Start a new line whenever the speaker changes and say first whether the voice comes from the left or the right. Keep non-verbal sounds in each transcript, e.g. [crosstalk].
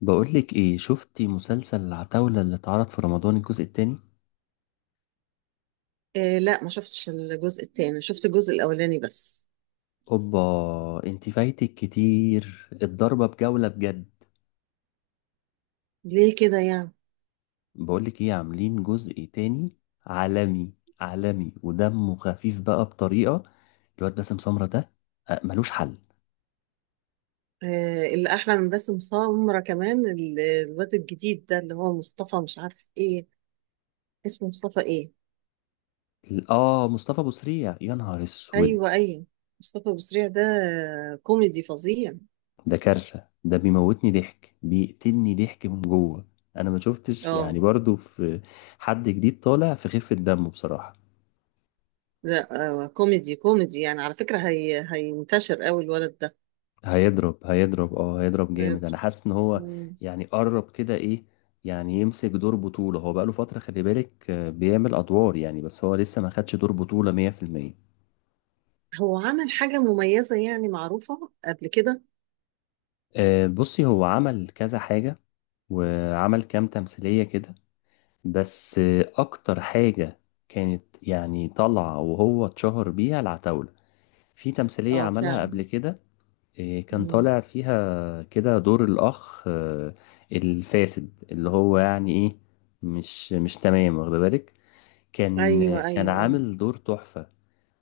left: بقولك ايه شفتي مسلسل العتاولة اللي اتعرض في رمضان الجزء التاني؟
right: آه، لا، ما شفتش الجزء التاني، شفت الجزء الأولاني بس.
left: اوبا. انتي فايتك كتير الضربة بجولة بجد.
right: ليه كده يعني؟
left: بقولك ايه عاملين جزء تاني. عالمي. عالمي ودمه خفيف بقى بطريقة. الواد باسم سمرة ده. ملوش حل.
right: آه، اللي أحلى من باسم سمرة كمان الواد الجديد ده اللي هو مصطفى مش عارف إيه اسمه، مصطفى إيه؟
left: اه، مصطفى ابو سريع يا نهار اسود.
right: أيوه أيوه، مصطفى بسريع ده. كوميدي فظيع.
left: ده كارثة، ده بيموتني ضحك، بيقتلني ضحك من جوه. انا ما شفتش يعني
right: اه
left: برضو في حد جديد طالع في خفة دمه بصراحة.
right: لا، كوميدي كوميدي يعني، على فكرة هي هينتشر أوي الولد ده.
left: هيضرب هيضرب اه هيضرب جامد، انا
right: هيضرب.
left: حاسس ان هو
right: مم.
left: يعني قرب كده ايه. يعني يمسك دور بطولة، هو بقاله فترة، خلي بالك بيعمل ادوار يعني، بس هو لسه ما خدش دور بطولة 100%.
right: هو عمل حاجة مميزة يعني معروفة قبل كده؟
left: آه، بصي هو عمل كذا حاجة وعمل كام تمثيلية كده. بس اكتر حاجة كانت يعني طالعة وهو اتشهر بيها العتاولة، في تمثيلية
right: اه
left: عملها قبل
right: فعلا.
left: كده. إيه، كان
right: مم.
left: طالع فيها كده دور الأخ الفاسد، اللي هو يعني إيه، مش تمام، واخد بالك؟ كان
right: أيوه
left: كان
right: أيوه أيوه.
left: عامل دور تحفة.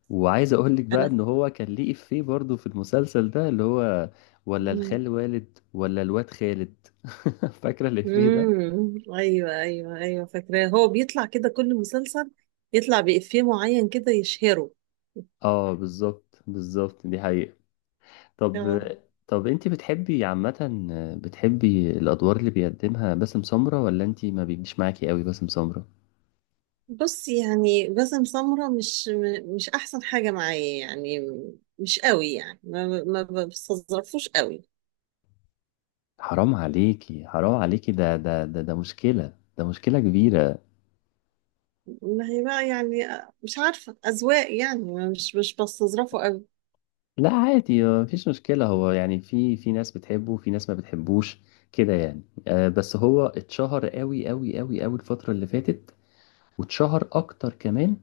left: وعايز أقول لك بقى إن
right: أنا.
left: هو كان ليه إفيه برضه في المسلسل ده، اللي هو ولا
right: مم.
left: الخال والد ولا الواد خالد. [laughs] فاكرة الإفيه ده؟
right: امم، ايوه ايوه ايوه، فاكراه هو بيطلع كده كل مسلسل يطلع بإفيه معين كده يشهره.
left: آه، بالظبط بالظبط، دي حقيقة. طب.
right: اه،
left: طب أنت بتحبي عامة، بتحبي الأدوار اللي بيقدمها باسم سمرة، ولا أنت ما بيجيش معاكي قوي باسم سمرة؟
right: بص، يعني باسم سمرة مش مش احسن حاجه معايا، يعني مش قوي يعني، ما بستظرفوش قوي.
left: حرام عليكي حرام عليكي، ده مشكلة، ده مشكلة كبيرة.
right: ما هي بقى يعني، مش عارفه اذواق يعني، ما مش بستظرفه قوي.
left: لا، عادي، مفيش مشكلة. هو يعني في ناس بتحبه، في ناس ما بتحبوش، كده يعني. بس هو اتشهر قوي قوي قوي قوي الفترة اللي فاتت، واتشهر أكتر كمان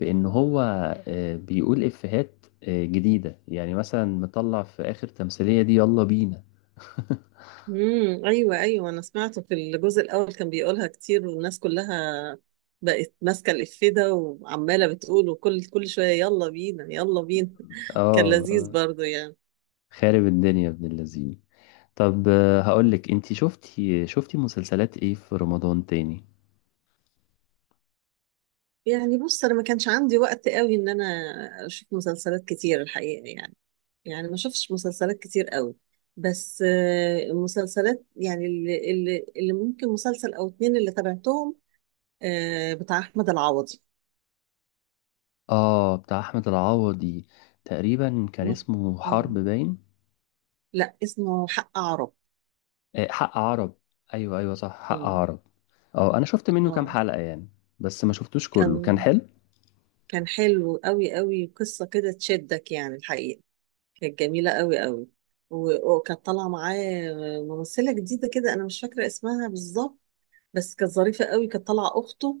left: بإن هو بيقول إفيهات جديدة. يعني مثلا مطلع في آخر تمثيلية دي، يلا بينا. [laughs]
right: امم، ايوه ايوه، انا سمعته في الجزء الاول كان بيقولها كتير، والناس كلها بقت ماسكه الإفيه ده وعماله بتقول، وكل كل شويه يلا بينا يلا بينا
left: اه،
right: [laughs] كان لذيذ
left: آه،
right: برضو يعني.
left: خارب الدنيا ابن اللذين. طب هقولك انتي، شفتي مسلسلات ايه في رمضان تاني؟
right: يعني بص، انا ما كانش عندي وقت قوي ان انا اشوف مسلسلات كتير الحقيقه يعني، يعني ما شفتش مسلسلات كتير قوي. بس المسلسلات يعني اللي ممكن مسلسل او اتنين اللي تابعتهم، بتاع احمد العوضي.
left: اه، بتاع احمد العوضي. تقريبا كان
right: م-
left: اسمه حرب
right: آه،
left: باين.
right: لا، اسمه حق عرب.
left: آه، حق عرب. ايوه، ايوه، صح، حق
right: مم.
left: عرب. اه، انا شفت منه كام
right: اه،
left: حلقة يعني، بس ما شفتوش كله، كان
right: كان
left: حلو.
right: كان حلو قوي قوي، قصة كده تشدك يعني الحقيقة، كانت جميلة قوي قوي. وكانت طالعة معاه ممثلة جديدة كده، أنا مش فاكرة اسمها بالظبط، بس كانت ظريفة قوي، كانت طالعة أخته.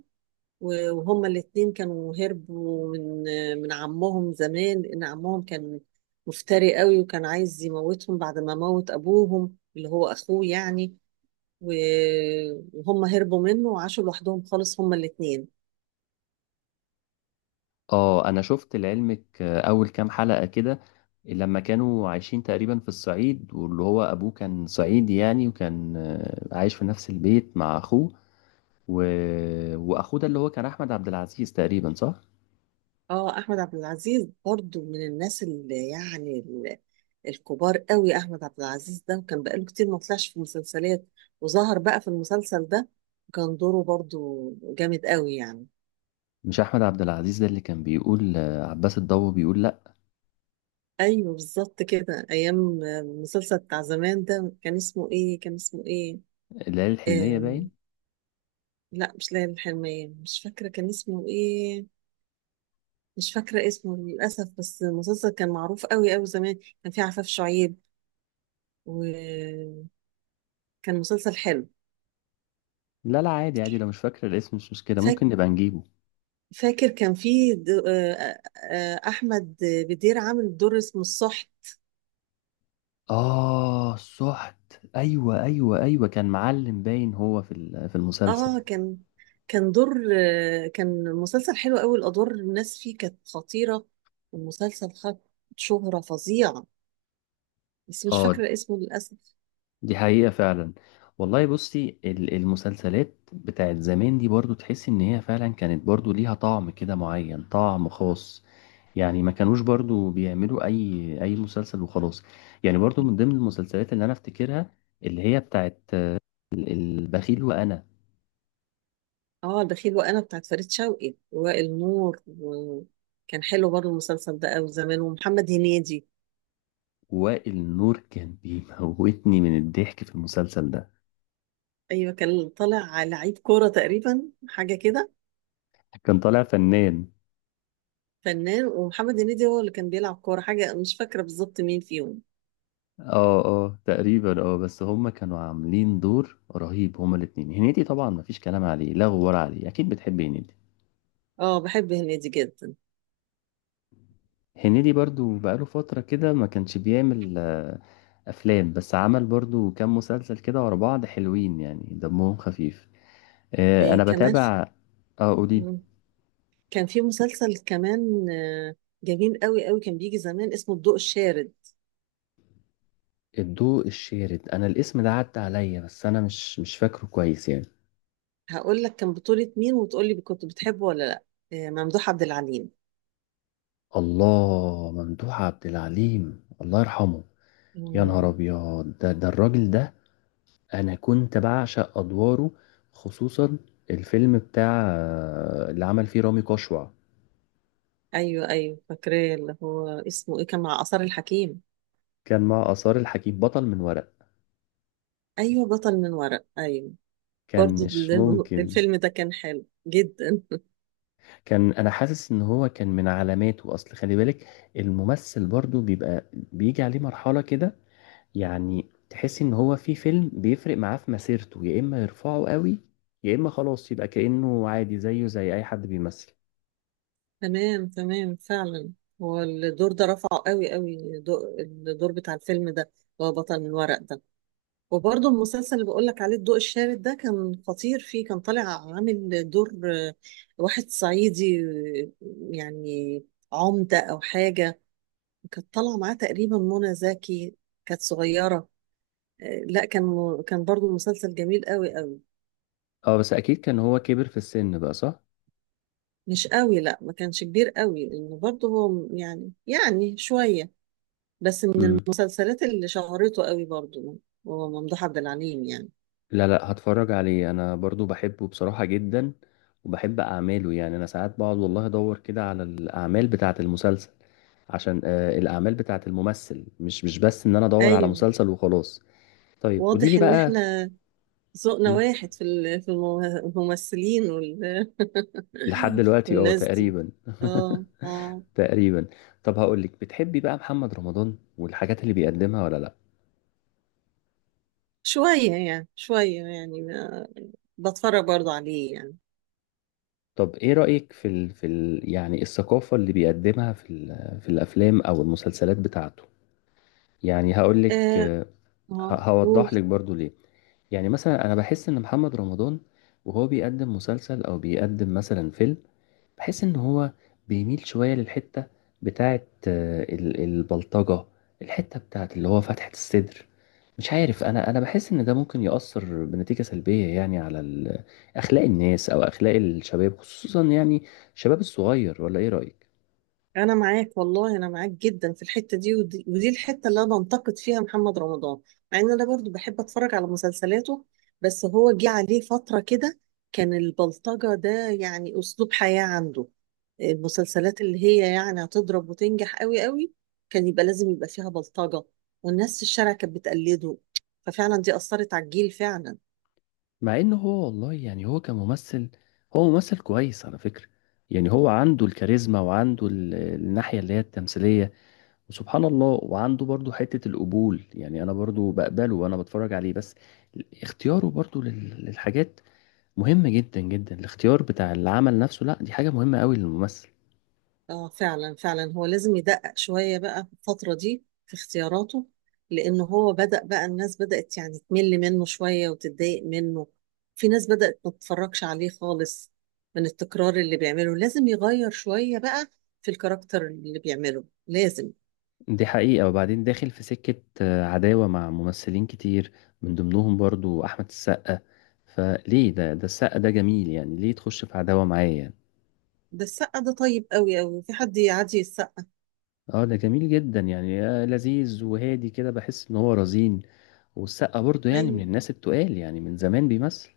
right: وهما الاتنين كانوا هربوا من عمهم زمان، لأن عمهم كان مفتري قوي، وكان عايز يموتهم بعد ما موت أبوهم اللي هو أخوه يعني، و- وهم هربوا منه وعاشوا لوحدهم خالص هما الاتنين.
left: اه، انا شفت لعلمك اول كام حلقة كده، لما كانوا عايشين تقريبا في الصعيد، واللي هو ابوه كان صعيدي يعني، وكان عايش في نفس البيت مع اخوه. و... واخوه ده اللي هو كان احمد عبد العزيز تقريبا، صح؟
right: اه، احمد عبد العزيز برضو من الناس اللي يعني الكبار قوي. احمد عبد العزيز ده وكان بقاله كتير ما طلعش في مسلسلات، وظهر بقى في المسلسل ده، وكان دوره برضو جامد قوي يعني.
left: مش احمد عبد العزيز ده اللي كان بيقول عباس الضو، بيقول لا؟
right: ايوه بالظبط كده، ايام المسلسل بتاع زمان ده كان اسمه ايه؟ كان اسمه ايه؟
left: العيله الحلميه
right: آم،
left: باين.
right: لا مش ليالي الحلمية، مش فاكرة كان اسمه ايه، مش فاكرة اسمه للأسف، بس المسلسل كان معروف قوي قوي زمان، كان فيه عفاف شعيب، وكان مسلسل حلو.
left: لا، لا، عادي، عادي، لو مش فاكر الاسم مش مشكلة، ممكن نبقى نجيبه.
right: فاكر كان في احمد بدير عامل دور اسمه الصحت.
left: آه، سحت. أيوة، أيوة، أيوة، كان معلم باين هو في في المسلسل.
right: اه، كان دور، كان مسلسل حلو قوي، الادوار الناس فيه كانت خطيره، والمسلسل خد شهره فظيعه، بس مش
left: آه،
right: فاكره اسمه للاسف.
left: دي حقيقة فعلا. والله بصي المسلسلات بتاعت زمان دي برضو تحس إن هي فعلا كانت برضو ليها طعم كده معين، طعم خاص. يعني ما كانوش برضو بيعملوا أي مسلسل وخلاص. يعني برضو من ضمن المسلسلات اللي أنا أفتكرها، اللي هي بتاعت البخيل وأنا.
right: اه، البخيل وانا بتاعت فريد شوقي، وائل نور، وكان حلو برضه المسلسل ده قوي زمان، ومحمد هنيدي.
left: وائل نور كان بيموتني من الضحك في المسلسل ده.
right: ايوه كان طالع لعيب كوره تقريبا، حاجه كده.
left: كان طالع فنان.
right: فنان ومحمد هنيدي هو اللي كان بيلعب كورة حاجة، مش فاكرة بالظبط مين فيهم.
left: اه، اه، تقريبا، اه، بس هما كانوا عاملين دور رهيب هما الاتنين. هنيدي طبعا مفيش كلام عليه، لا غبار عليه، اكيد بتحب هنيدي.
right: اه، بحب هنيدي جدا.
left: هنيدي برضو بقاله فترة كده ما كانش بيعمل افلام، بس عمل برضو كام مسلسل كده ورا بعض حلوين يعني، دمهم خفيف. انا
right: إيه كمان
left: بتابع. اه، قولي.
right: مم. كان في مسلسل كمان جميل قوي قوي، كان بيجي زمان اسمه الضوء الشارد.
left: الضوء الشارد، انا الاسم ده عدى عليا، بس انا مش فاكره كويس يعني.
right: هقول لك كان بطولة مين وتقول لي كنت بتحبه ولا لا. إيه، ممدوح عبد العليم.
left: الله، ممدوح عبد العليم، الله يرحمه. يا نهار
right: مم.
left: ابيض، ده الراجل ده انا كنت بعشق ادواره، خصوصا الفيلم بتاع اللي عمل فيه رامي كشوع،
right: ايوه ايوه فاكراه، اللي هو اسمه ايه؟ كان مع آثار الحكيم.
left: كان مع آثار الحكيم، بطل من ورق.
right: ايوه بطل من ورق، ايوه.
left: كان
right: برضو
left: مش
right: [laughs]
left: ممكن.
right: الفيلم ده كان حلو جدا.
left: كان انا حاسس ان هو كان من علاماته، اصل خلي بالك الممثل برضو بيبقى بيجي عليه مرحلة كده، يعني تحس ان هو في فيلم بيفرق معاه في مسيرته، يا اما يرفعه قوي، يا اما خلاص يبقى كأنه عادي زيه زي اي حد بيمثل.
right: تمام تمام فعلا. هو الدور ده رفعه قوي قوي، الدور بتاع الفيلم ده اللي هو بطل الورق ده. وبرضه المسلسل اللي بقول لك عليه الضوء الشارد ده كان خطير، فيه كان طالع عامل دور، واحد صعيدي، يعني عمدة أو حاجة. كانت طالعة معاه تقريبا منى زكي، كانت صغيرة. لا، كان كان برضه مسلسل جميل قوي قوي.
left: اه، بس اكيد كان هو كبر في السن بقى، صح؟
right: مش قوي، لا ما كانش كبير قوي، لأنه برضه هو يعني شوية، بس من
left: امم.
right: المسلسلات اللي شهرته قوي برضو هو ممدوح عبد العليم يعني.
left: لا، لا، هتفرج عليه، انا برضو بحبه بصراحة جدا، وبحب اعماله. يعني انا ساعات بقعد والله ادور كده على الاعمال بتاعة المسلسل، عشان الاعمال بتاعة الممثل، مش بس ان انا ادور على
right: ايوه.
left: مسلسل وخلاص. طيب، قولي لي
right: واضح ان
left: بقى.
right: احنا ذوقنا
left: مم.
right: واحد في في الممثلين
left: لحد دلوقتي
right: والناس دي.
left: تقريبا.
right: اه
left: [laughs]
right: اه.
left: تقريبا. طب هقول لك، بتحبي بقى محمد رمضان والحاجات اللي بيقدمها، ولا لا؟
right: شوية يعني، شوية يعني بتفرج برضو عليه يعني.
left: طب ايه رأيك يعني الثقافة اللي بيقدمها في الافلام او المسلسلات بتاعته؟ يعني هقول لك،
right: اه اه قول.
left: هوضح لك برضو ليه. يعني مثلا انا بحس ان محمد رمضان وهو بيقدم مسلسل او بيقدم مثلا فيلم، بحس ان هو بيميل شوية للحتة بتاعت البلطجة، الحتة بتاعت اللي هو فتحة الصدر. مش عارف، انا بحس ان ده ممكن يأثر بنتيجة سلبية يعني على اخلاق الناس او اخلاق الشباب، خصوصا يعني الشباب الصغير. ولا ايه رأيك؟
right: انا معاك والله، انا معاك جدا في الحته دي، ودي الحته اللي انا بنتقد فيها محمد رمضان، مع ان انا برضو بحب اتفرج على مسلسلاته. بس هو جه عليه فتره كده كان البلطجه ده يعني اسلوب حياه عنده، المسلسلات اللي هي يعني هتضرب وتنجح قوي قوي كان يبقى لازم يبقى فيها بلطجه، والناس في الشارع كانت بتقلده، ففعلا دي اثرت على الجيل فعلا.
left: مع ان هو والله يعني هو كممثل، هو ممثل كويس على فكرة. يعني هو عنده الكاريزما، وعنده الناحية اللي هي التمثيلية، سبحان الله، وعنده برضو حتة القبول. يعني أنا برضو بقبله وأنا بتفرج عليه، بس اختياره برضو للحاجات مهمة جدا جدا. الاختيار بتاع العمل نفسه لا، دي حاجة مهمة قوي للممثل.
right: اه فعلا فعلا، هو لازم يدقق شوية بقى في الفترة دي في اختياراته، لأنه هو بدأ بقى، الناس بدأت يعني تمل منه شوية وتتضايق منه، في ناس بدأت ما تتفرجش عليه خالص من التكرار اللي بيعمله، لازم يغير شوية بقى في الكاركتر اللي بيعمله لازم.
left: دي حقيقة، وبعدين داخل في سكة عداوة مع ممثلين كتير، من ضمنهم برضو أحمد السقا. فليه، ده السقا ده جميل، يعني ليه تخش في عداوة معاه يعني؟
right: ده السقا ده طيب قوي قوي، في حد يعدي السقا؟
left: اه، ده جميل جدا يعني، لذيذ وهادي كده، بحس ان هو رزين. والسقا برضو يعني من
right: أيوة.
left: الناس التقال، يعني من زمان بيمثل.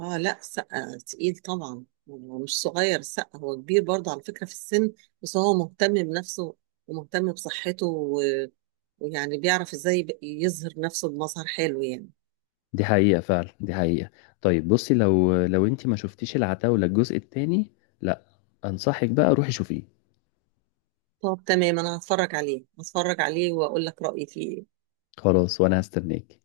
right: اه لا، سقا تقيل طبعا، هو مش صغير سقا، هو كبير برضه على فكرة في السن، بس هو مهتم بنفسه ومهتم بصحته، و... ويعني بيعرف ازاي يظهر نفسه بمظهر حلو يعني.
left: دي حقيقة فعلا، دي حقيقة. طيب بصي، لو انت ما شفتيش العتاولة الجزء التاني. لا. انصحك بقى روحي شوفيه.
right: طب تمام، انا هتفرج عليه هتفرج عليه واقول لك رأيي فيه إيه.
left: خلاص، وانا هستناك.